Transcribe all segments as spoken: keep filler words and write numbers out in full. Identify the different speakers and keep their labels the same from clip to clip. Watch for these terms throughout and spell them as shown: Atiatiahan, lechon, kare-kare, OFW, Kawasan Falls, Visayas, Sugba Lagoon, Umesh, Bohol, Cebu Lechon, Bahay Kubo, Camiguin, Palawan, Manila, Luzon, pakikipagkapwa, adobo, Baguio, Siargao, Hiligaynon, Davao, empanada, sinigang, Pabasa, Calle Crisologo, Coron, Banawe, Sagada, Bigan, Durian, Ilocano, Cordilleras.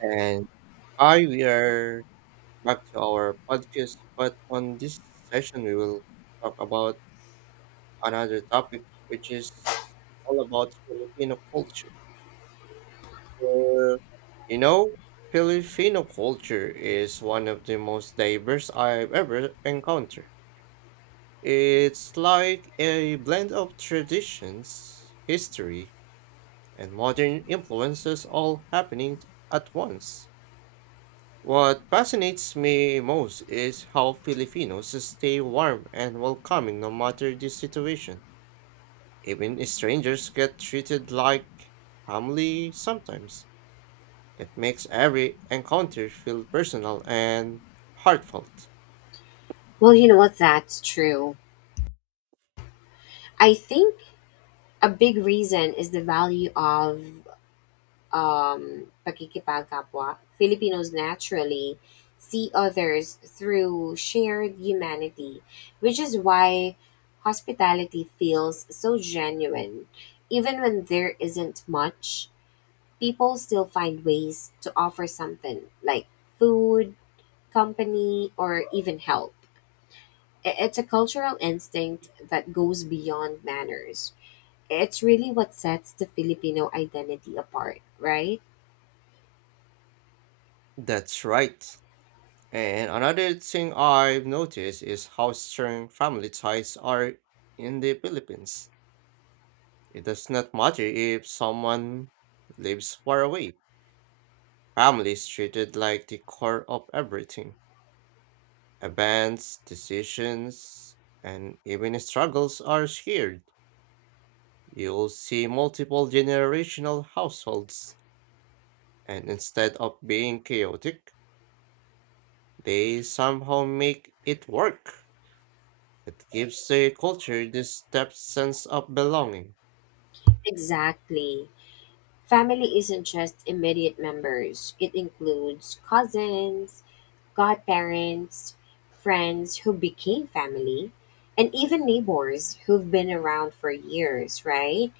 Speaker 1: And hi, we are back to our podcast. But on this session, we will talk about another topic, which is all about Filipino culture. So, you know, Filipino culture is one of the most diverse I've ever encountered. It's like a blend of traditions, history, and modern influences all happening at once. What fascinates me most is how Filipinos stay warm and welcoming no matter the situation. Even strangers get treated like family sometimes. It makes every encounter feel personal and heartfelt.
Speaker 2: Well, you know what? That's true. I think a big reason is the value of um, pakikipagkapwa. Filipinos naturally see others through shared humanity, which is why hospitality feels so genuine. Even when there isn't much, people still find ways to offer something like food, company, or even help. I- It's a cultural instinct that goes beyond manners. It's really what sets the Filipino identity apart, right?
Speaker 1: That's right. And another thing I've noticed is how strong family ties are in the Philippines. It does not matter if someone lives far away. Family is treated like the core of everything. Events, decisions, and even struggles are shared. You'll see multiple generational households, and instead of being chaotic, they somehow make it work. It gives the culture this depth sense of belonging.
Speaker 2: Exactly. Family isn't just immediate members, it includes cousins, godparents, friends who became family, and even neighbors who've been around for years, right?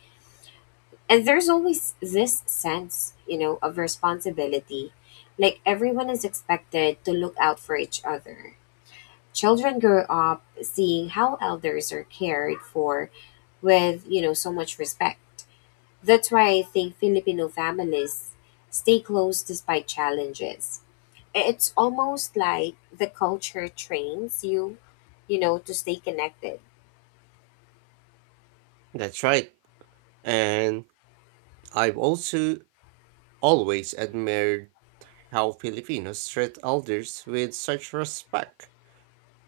Speaker 2: And there's always this sense, you know, of responsibility. Like everyone is expected to look out for each other. Children grow up seeing how elders are cared for with, you know, so much respect. That's why I think Filipino families stay close despite challenges. It's almost like the culture trains you, you know, to stay connected.
Speaker 1: That's right. And I've also always admired how Filipinos treat elders with such respect.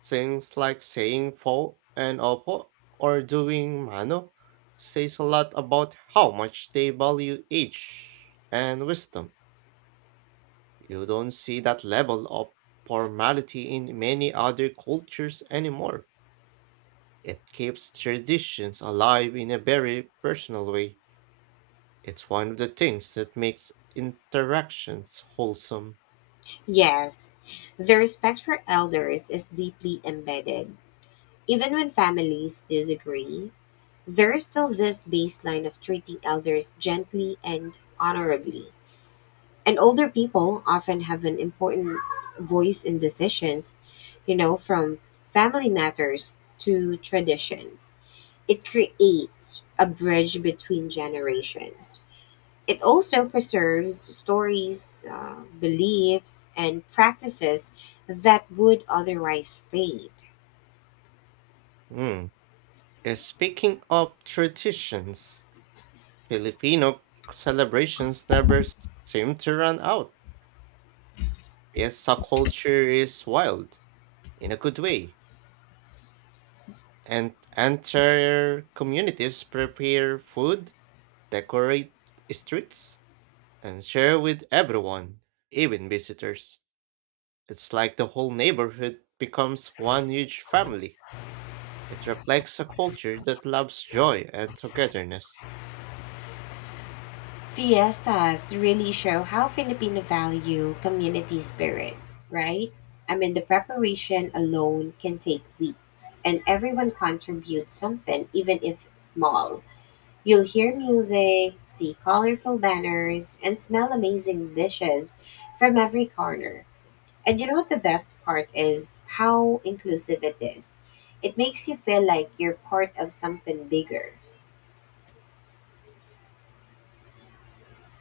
Speaker 1: Things like saying fo and opo or doing mano says a lot about how much they value age and wisdom. You don't see that level of formality in many other cultures anymore. It keeps traditions alive in a very personal way. It's one of the things that makes interactions wholesome.
Speaker 2: Yes, the respect for elders is deeply embedded. Even when families disagree, there is still this baseline of treating elders gently and honorably. And older people often have an important voice in decisions, you know, from family matters to traditions. It creates a bridge between generations. It also preserves stories, uh, beliefs, and practices that would otherwise fade.
Speaker 1: Hmm. Uh, Speaking of traditions, Filipino celebrations never seem to run out. Fiesta culture is wild, in a good way, and entire communities prepare food, decorate streets, and share with everyone, even visitors. It's like the whole neighborhood becomes one huge family. It reflects a culture that loves joy and togetherness.
Speaker 2: Fiestas really show how Filipino value community spirit, right? I mean, the preparation alone can take weeks, and everyone contributes something, even if small. You'll hear music, see colorful banners, and smell amazing dishes from every corner. And you know what the best part is? How inclusive it is. It makes you feel like you're part of something bigger.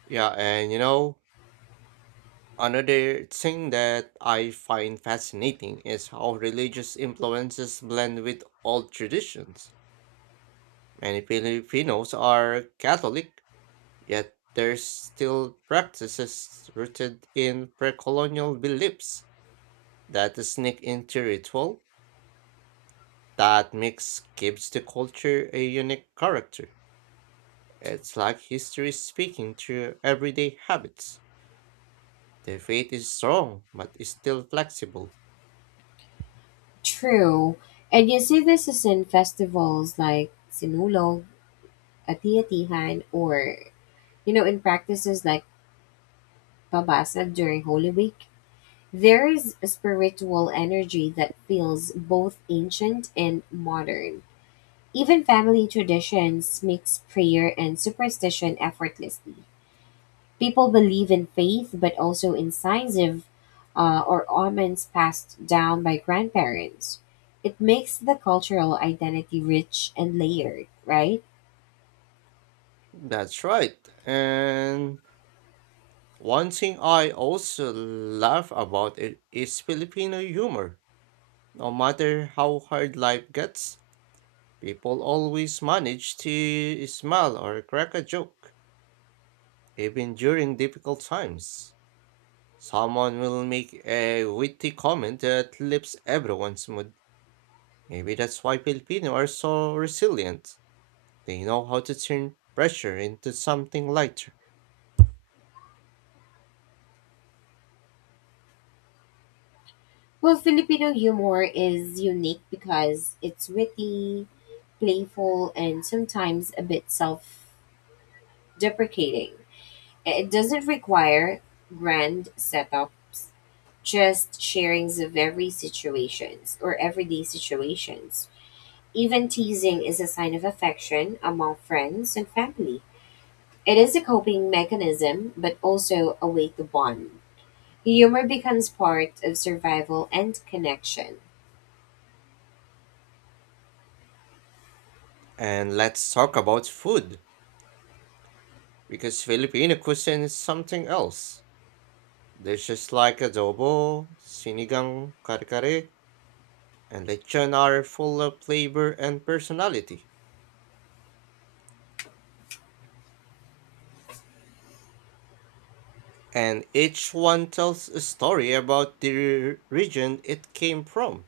Speaker 1: Yeah, and you know, Another thing that I find fascinating is how religious influences blend with old traditions. Many Filipinos are Catholic, yet there's still practices rooted in pre-colonial beliefs that sneak into ritual. That mix gives the culture a unique character. It's like history speaking through everyday habits. The faith is strong, but is still flexible.
Speaker 2: True. And you see this is in festivals like Sinulog, Atiatihan, or, you know, in practices like Pabasa during Holy Week. There is a spiritual energy that feels both ancient and modern. Even family traditions mix prayer and superstition effortlessly. People believe in faith, but also in signs of uh, or omens passed down by grandparents. It makes the cultural identity rich and layered, right?
Speaker 1: That's right. And one thing I also love about it is Filipino humor. No matter how hard life gets, people always manage to smile or crack a joke, even during difficult times. Someone will make a witty comment that lifts everyone's mood. Maybe that's why Filipino are so resilient. They know how to turn pressure into something lighter.
Speaker 2: Well, Filipino humor is unique because it's witty, playful, and sometimes a bit self deprecating. It doesn't require grand setups, just sharings of every situations or everyday situations. Even teasing is a sign of affection among friends and family. It is a coping mechanism, but also a way to bond. Humor becomes part of survival and connection.
Speaker 1: And let's talk about food. Because Filipino cuisine is something else. Dishes like adobo, sinigang, kare-kare, and lechon are full of flavor and personality. And each one tells a story about the region it came from.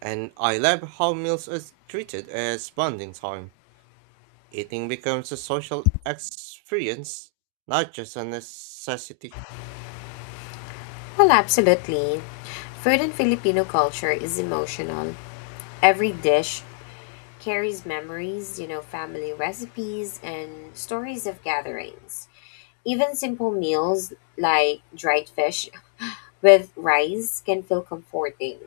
Speaker 1: And I love how meals are treated as bonding time. Eating becomes a social experience, not just a necessity.
Speaker 2: Well, absolutely. Food in Filipino culture is emotional. Every dish carries memories, you know, family recipes, and stories of gatherings. Even simple meals like dried fish with rice can feel comforting.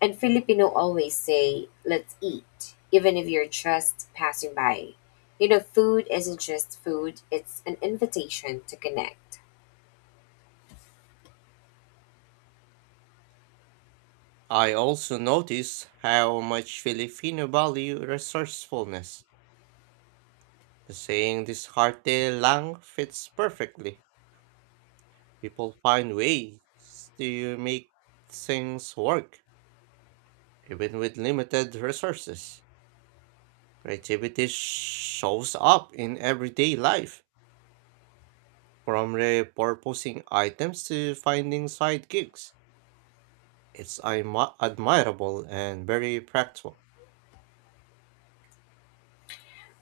Speaker 2: And Filipino always say, let's eat, even if you're just passing by. You know, food isn't just food, it's an invitation to connect.
Speaker 1: I also notice how much Filipino value resourcefulness. The saying this harte lang fits perfectly. People find ways to make things work, even with limited resources. Creativity shows up in everyday life, from repurposing items to finding side gigs. It's admi- admirable and very practical.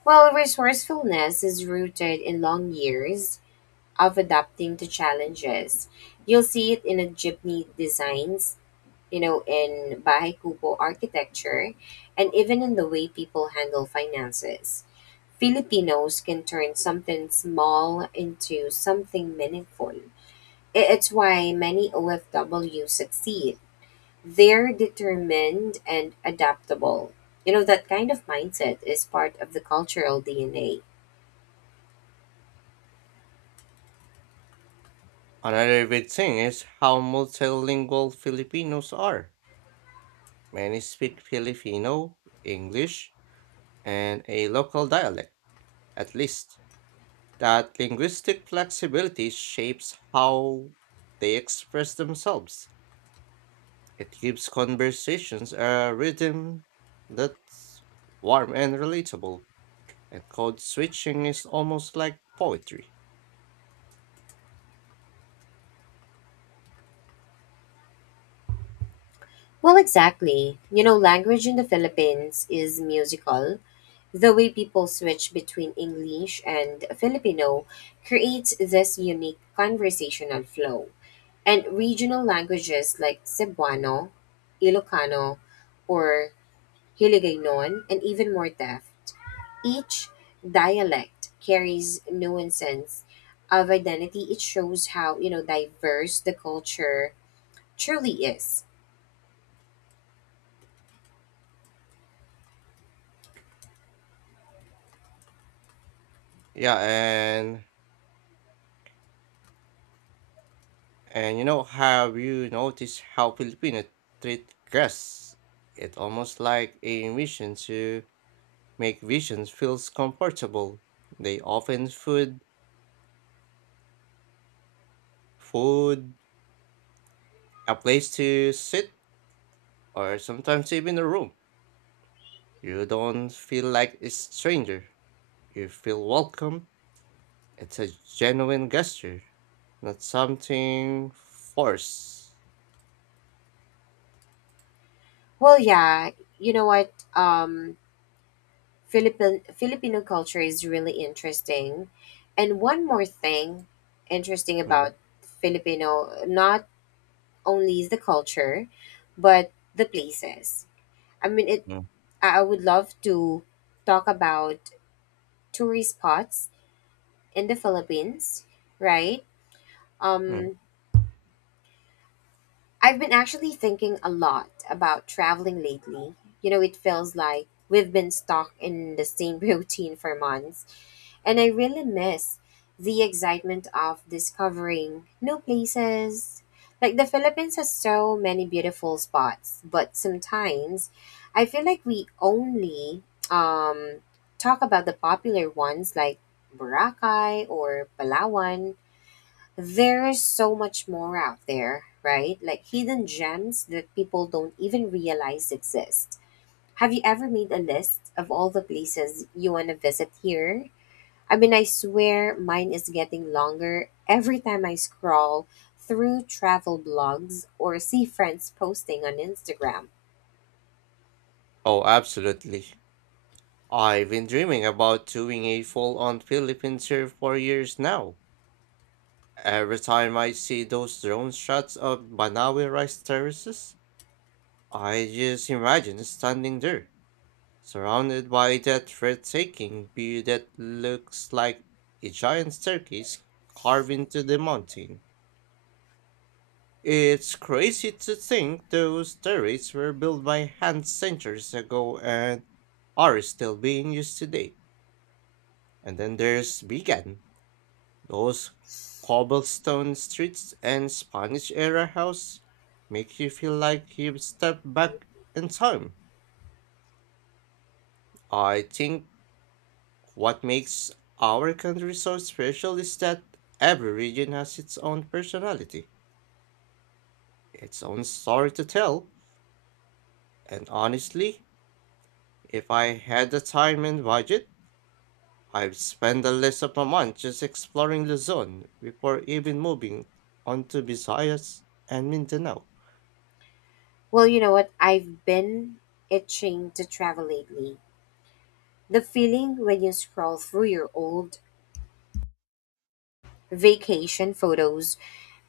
Speaker 2: Well, resourcefulness is rooted in long years of adapting to challenges. You'll see it in a jeepney designs, you know, in Bahay Kubo architecture, and even in the way people handle finances. Filipinos can turn something small into something meaningful. It's why many O F W succeed. They're determined and adaptable. You know, that kind of mindset is part of the cultural D N A.
Speaker 1: Another big thing is how multilingual Filipinos are. Many speak Filipino, English, and a local dialect at least, that linguistic flexibility shapes how they express themselves. It gives conversations a rhythm that's warm and relatable, and code switching is almost like poetry.
Speaker 2: Well, exactly. You know, language in the Philippines is musical. The way people switch between English and Filipino creates this unique conversational flow. And regional languages like Cebuano, Ilocano, or Hiligaynon, and even more theft. Each dialect carries nuances of identity. It shows how, you know, diverse the culture truly is.
Speaker 1: Yeah, and and you know, have you noticed how Filipino treat guests? It's almost like a mission to make visions feels comfortable. They often food food a place to sit, or sometimes even a room. You don't feel like a stranger. You feel welcome. It's a genuine gesture, not something forced.
Speaker 2: Well, yeah, you know what? Um, Philippine, Filipino culture is really interesting. And one more thing interesting
Speaker 1: Mm,
Speaker 2: about Filipino, not only is the culture, but the places. I mean, it.
Speaker 1: mm,
Speaker 2: I I would love to talk about tourist spots in the Philippines, right?
Speaker 1: mm.
Speaker 2: Um, I've been actually thinking a lot about traveling lately. You know, it feels like we've been stuck in the same routine for months, and I really miss the excitement of discovering new places. Like the Philippines has so many beautiful spots, but sometimes I feel like we only um, talk about the popular ones like Boracay or Palawan. There is so much more out there, right? Like hidden gems that people don't even realize exist. Have you ever made a list of all the places you want to visit here? I mean, I swear mine is getting longer every time I scroll through travel blogs or see friends posting on Instagram.
Speaker 1: Oh, absolutely. I've been dreaming about doing a full on Philippine tour for years now. Every time I see those drone shots of Banawe rice terraces, I just imagine standing there. Surrounded by that breathtaking view that looks like a giant staircase carved into the mountain. It's crazy to think those turrets were built by hand centuries ago and are still being used today. And then there's Bigan, those cobblestone streets and Spanish era house make you feel like you've stepped back in time. I think what makes our country so special is that every region has its own personality, its own story to tell, and honestly, if I had the time and budget, I'd spend the rest of my month just exploring Luzon before even moving on to Visayas and Mindanao.
Speaker 2: Well, you know what? I've been itching to travel lately. The feeling when you scroll through your old vacation photos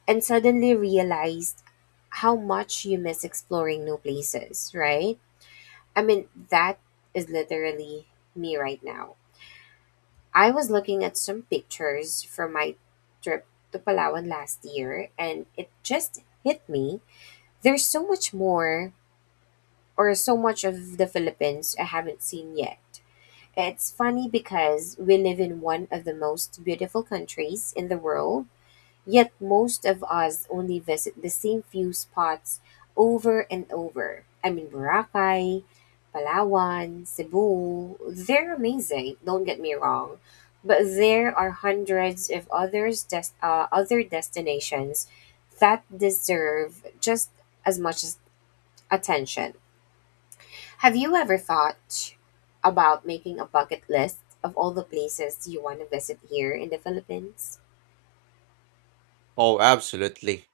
Speaker 2: and suddenly realized how much you miss exploring new places, right? I mean, that is literally me right now. I was looking at some pictures from my trip to Palawan last year, and it just hit me. There's so much more, or so much of the Philippines I haven't seen yet. It's funny because we live in one of the most beautiful countries in the world, yet most of us only visit the same few spots over and over. I mean, Boracay, Palawan, Cebu, they're amazing, don't get me wrong. But there are hundreds of others des- uh, other destinations that deserve just as much as attention. Have you ever thought about making a bucket list of all the places you want to visit here in the Philippines?
Speaker 1: Oh, absolutely.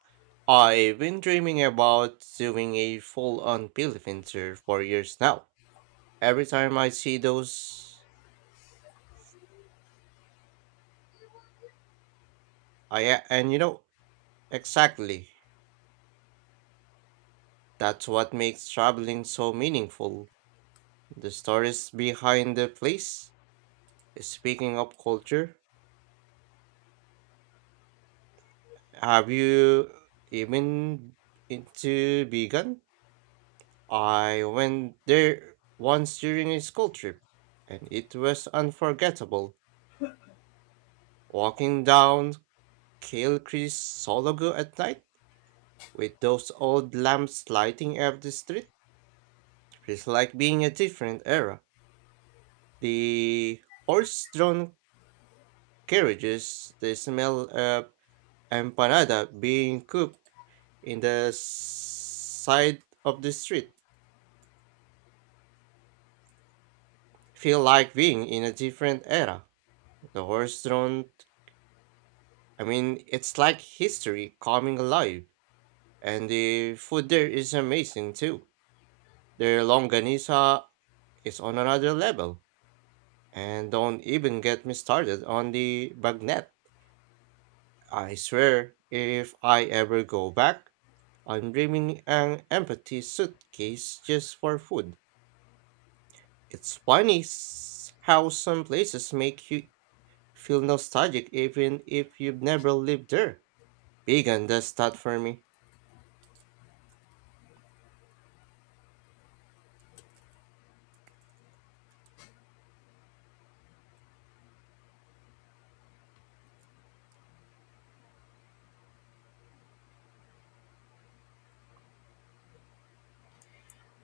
Speaker 1: I've been dreaming about doing a full-on Philippine tour for years now. Every time I see those, I a- and you know, Exactly. That's what makes traveling so meaningful. The stories behind the place. Speaking of culture, have you even into vegan? I went there once during a school trip, and it was unforgettable. Walking down Kilcree's Sologo at night, with those old lamps lighting up the street, feels like being a different era. The horse-drawn carriages, the smell of empanada being cooked in the s- side of the street feel like being in a different era. The horse-drawn, I mean, it's like history coming alive, and the food there is amazing too. Their longanisa is on another level, and don't even get me started on the bagnet. I swear, if I ever go back, I'm dreaming an empty suitcase just for food. It's funny s- how some places make you feel nostalgic even if you've never lived there. Vegan does that for me.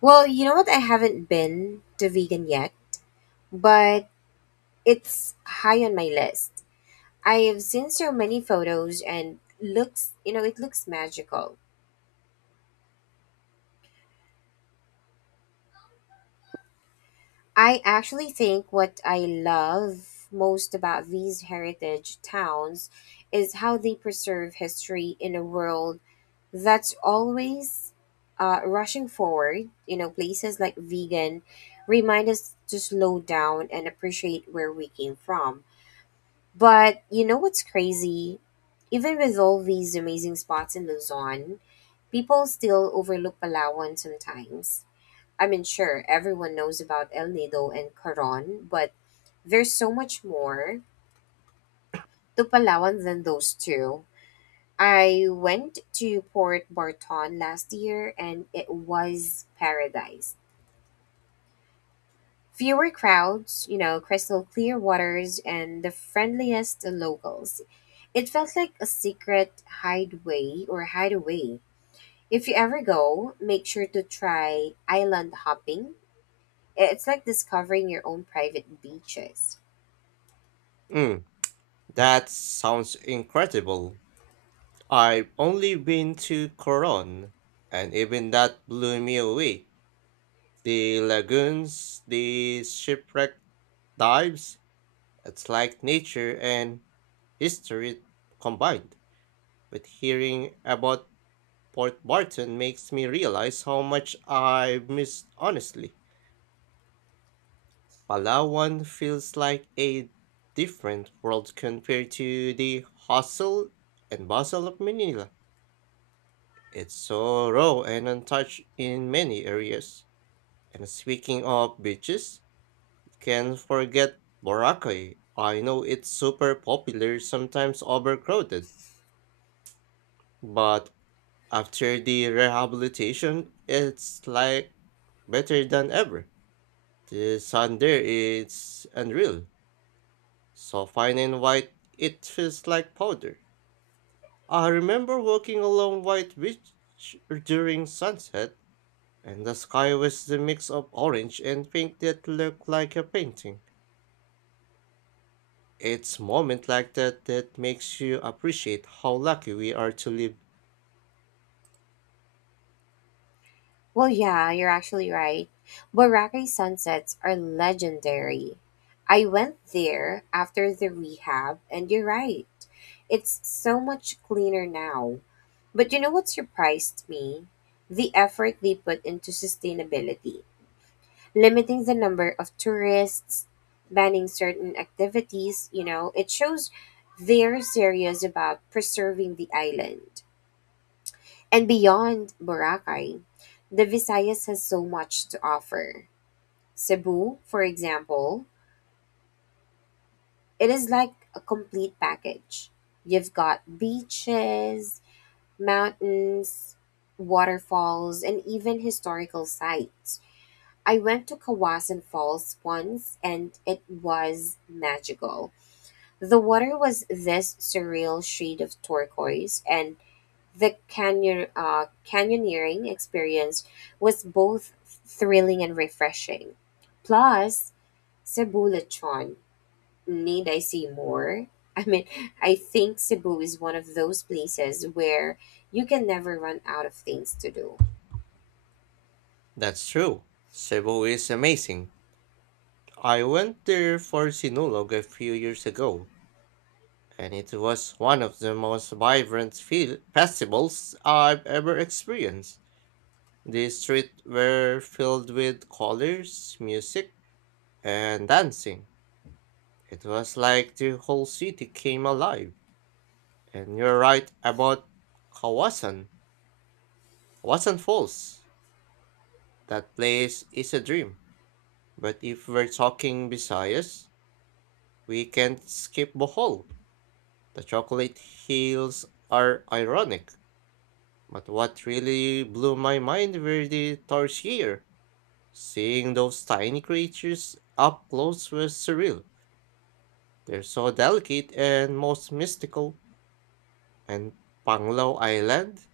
Speaker 2: Well, you know what? I haven't been to vegan yet, but it's high on my list. I have seen so many photos and looks, you know, it looks magical. I actually think what I love most about these heritage towns is how they preserve history in a world that's always uh, rushing forward. You know, places like vegan remind us to slow down and appreciate where we came from. But you know what's crazy? Even with all these amazing spots in Luzon, people still overlook Palawan sometimes. I mean, sure, everyone knows about El Nido and Coron, but there's so much more to Palawan than those two. I went to Port Barton last year and it was paradise. Fewer crowds, you know, crystal clear waters, and the friendliest locals. It felt like a secret hideaway or hideaway. If you ever go, make sure to try island hopping. It's like discovering your own private beaches.
Speaker 1: Mm, that sounds incredible. I've only been to Coron, and even that blew me away. The lagoons, the shipwreck dives, it's like nature and history combined. But hearing about Port Barton makes me realize how much I've missed honestly. Palawan feels like a different world compared to the hustle and bustle of Manila. It's so raw and untouched in many areas. And speaking of beaches, you can forget Boracay. I know it's super popular, sometimes overcrowded, but after the rehabilitation, it's like better than ever. The sand there is unreal, so fine and white it feels like powder. I remember walking along White Beach during sunset, and the sky was the mix of orange and pink that looked like a painting. It's moment like that that makes you appreciate how lucky we are to live.
Speaker 2: Well, yeah, you're actually right. Boracay sunsets are legendary. I went there after the rehab, and you're right. It's so much cleaner now. But you know what surprised me? The effort they put into sustainability. Limiting the number of tourists, banning certain activities, you know, it shows they're serious about preserving the island. And beyond Boracay, the Visayas has so much to offer. Cebu, for example, it is like a complete package. You've got beaches, mountains, waterfalls, and even historical sites. I went to Kawasan Falls once and it was magical. The water was this surreal shade of turquoise, and the canyon, uh, canyoneering experience was both thrilling and refreshing. Plus, Cebu Lechon. Need I say more? I mean, I think Cebu is one of those places where you can never run out of things to do.
Speaker 1: That's true. Cebu is amazing. I went there for Sinulog a few years ago and it was one of the most vibrant fil- festivals I've ever experienced. The streets were filled with colors, music, and dancing. It was like the whole city came alive. And you're right about Kawasan, Kawasan Falls. That place is a dream. But if we're talking Visayas, we can't skip Bohol. The chocolate hills are ironic. But what really blew my mind were the tarsier. Seeing those tiny creatures up close was surreal. They're so delicate and most mystical. And Panglow Island?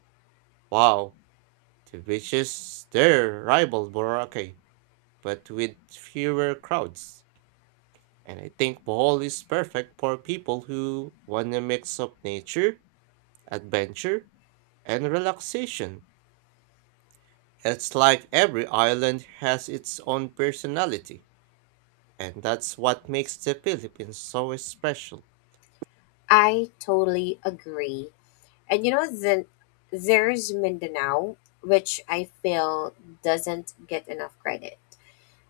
Speaker 1: Wow, the beaches there rival Boracay, but with fewer crowds. And I think Bohol is perfect for people who want a mix of nature, adventure, and relaxation. It's like every island has its own personality, and that's what makes the Philippines so special.
Speaker 2: I totally agree. And you know, then there's Mindanao, which I feel doesn't get enough credit.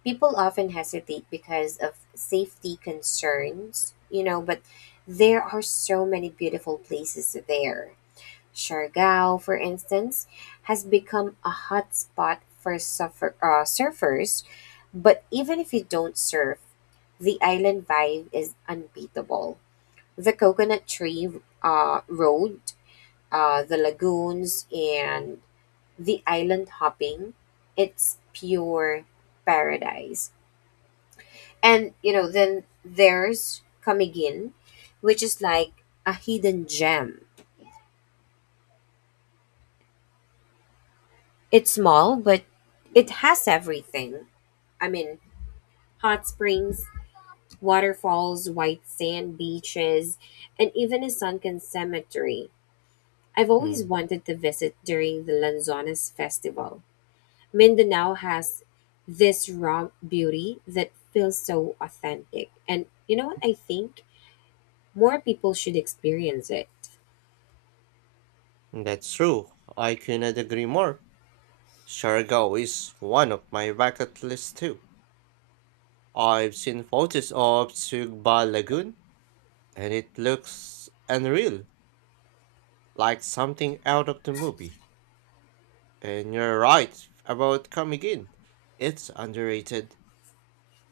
Speaker 2: People often hesitate because of safety concerns, you know, but there are so many beautiful places there. Siargao, for instance, has become a hot spot for surfer, uh, surfers, but even if you don't surf, the island vibe is unbeatable. The coconut tree uh, road uh, the lagoons and the island hopping. It's pure paradise. And you know, then there's Camiguin, which is like a hidden gem. It's small, but it has everything. I mean, hot springs, waterfalls, white sand beaches, and even a sunken cemetery. I've always
Speaker 1: Mm,
Speaker 2: wanted to visit during the Lanzones festival. Mindanao has this raw beauty that feels so authentic. And you know what? I think more people should experience it.
Speaker 1: that's true. I cannot agree more. Siargao is one of my bucket lists too. I've seen photos of Sugba Lagoon, and it looks unreal, like something out of the movie. And you're right about coming in. It's underrated.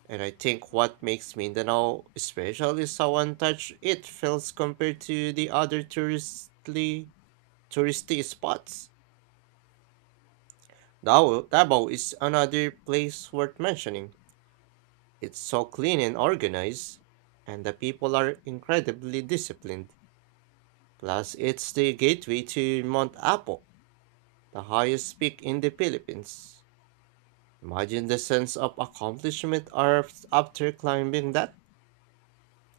Speaker 1: And I think what makes Mindanao special is how untouched it feels compared to the other touristly touristy spots. Davao, Davao is another place worth mentioning. It's so clean and organized, and the people are incredibly disciplined. Plus, it's the gateway to Mount Apo, the highest peak in the Philippines. Imagine the sense of accomplishment af- after climbing that.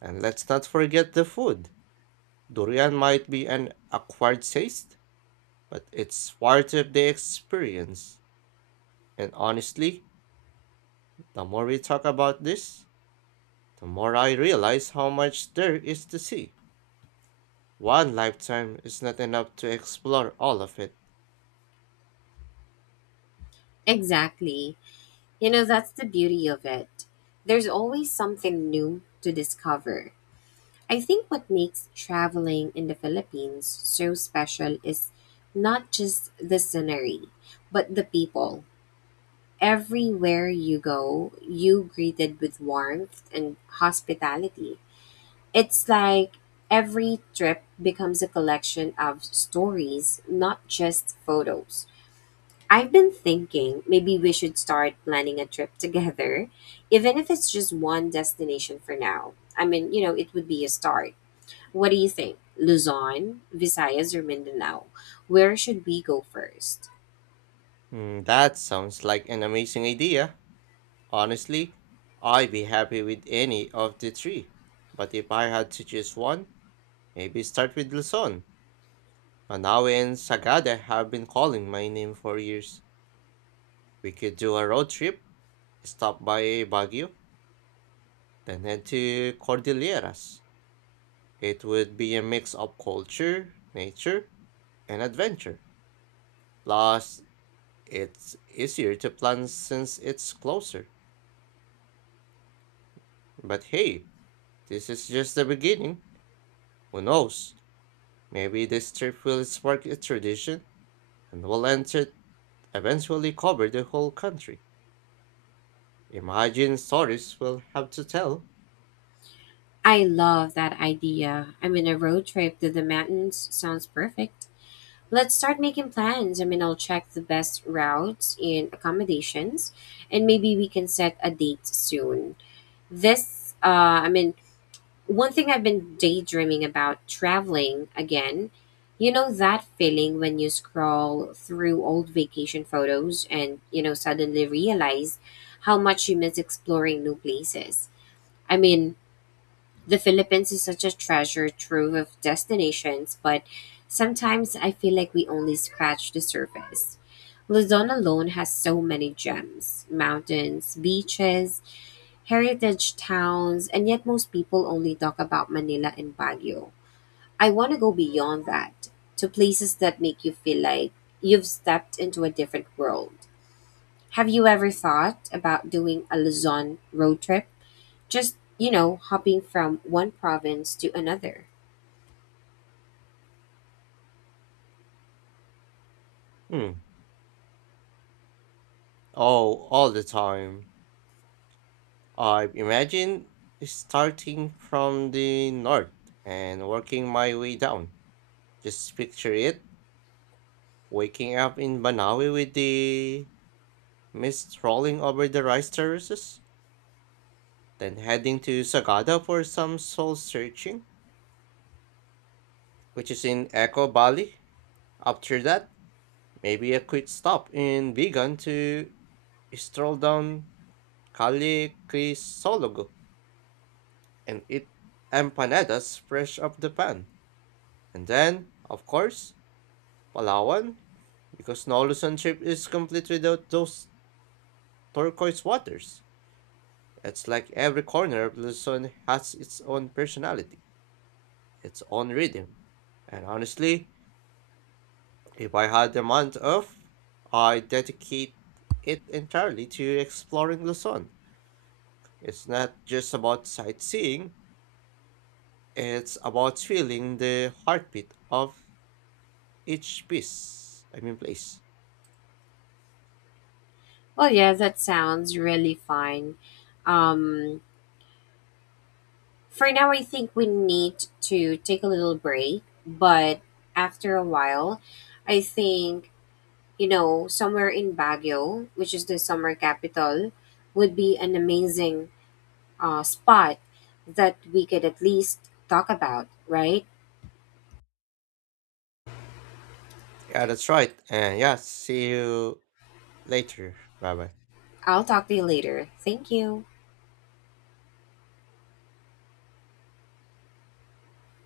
Speaker 1: And let's not forget the food. Durian might be an acquired taste, but it's part of the experience. And honestly, the more we talk about this, the more I realize how much there is to see. One lifetime is not enough to explore all of it.
Speaker 2: Exactly. You know, that's the beauty of it. There's always something new to discover. I think what makes traveling in the Philippines so special is not just the scenery, but the people. Everywhere you go, you greeted with warmth and hospitality. It's like every trip becomes a collection of stories, not just photos. I've been thinking maybe we should start planning a trip together, even if it's just one destination for now. I mean, you know, it would be a start. What do you think? Luzon, Visayas, or Mindanao? Where should we go first?
Speaker 1: Hmm, that sounds like an amazing idea. Honestly, I'd be happy with any of the three. But if I had to choose one, maybe start with Luzon. Manawi and Sagada have been calling my name for years. We could do a road trip. Stop by Baguio, then head to Cordilleras. It would be a mix of culture, nature, and adventure. Plus, it's easier to plan since it's closer. But hey, this is just the beginning. Who knows? Maybe this trip will spark a tradition and will enter eventually cover the whole country. Imagine stories we'll have to tell.
Speaker 2: I love that idea. I mean, a road trip to the mountains sounds perfect. Let's start making plans. I mean, I'll check the best routes and accommodations, and maybe we can set a date soon. This, uh, I mean, one thing I've been daydreaming about traveling again. You know that feeling when you scroll through old vacation photos and, you know, suddenly realize how much you miss exploring new places. I mean, the Philippines is such a treasure trove of destinations, but sometimes I feel like we only scratch the surface. Luzon alone has so many gems mountains, beaches, heritage towns, and yet most people only talk about Manila and Baguio. I want to go beyond that to places that make you feel like you've stepped into a different world. Have you ever thought about doing a Luzon road trip? Just, you know, hopping from one province to another.
Speaker 1: Hmm. Oh, all the time. I imagine starting from the north and working my way down. Just picture it, waking up in Banawi with the mist rolling over the rice terraces, then heading to Sagada for some soul searching, which is in Echo Valley. After that, maybe a quick stop in Vigan to stroll down Calle Crisologo and eat empanadas fresh off the pan. And then, of course, Palawan? Because no Luzon trip is complete without those turquoise waters. It's like every corner of Luzon has its own personality, its own rhythm. And honestly, if I had the month off, I'd dedicate it entirely to exploring Luzon. It's not just about sightseeing, it's about feeling the heartbeat of each piece, I mean place.
Speaker 2: Well, yeah, that sounds really fun. Um, for now, I think we need to take a little break, but after a while, I think, you know, somewhere in Baguio, which is the summer capital, would be an amazing uh, spot that we could at least talk about, right?
Speaker 1: Yeah, that's right. And yeah, see you later. Bye bye.
Speaker 2: I'll talk to you later. Thank you.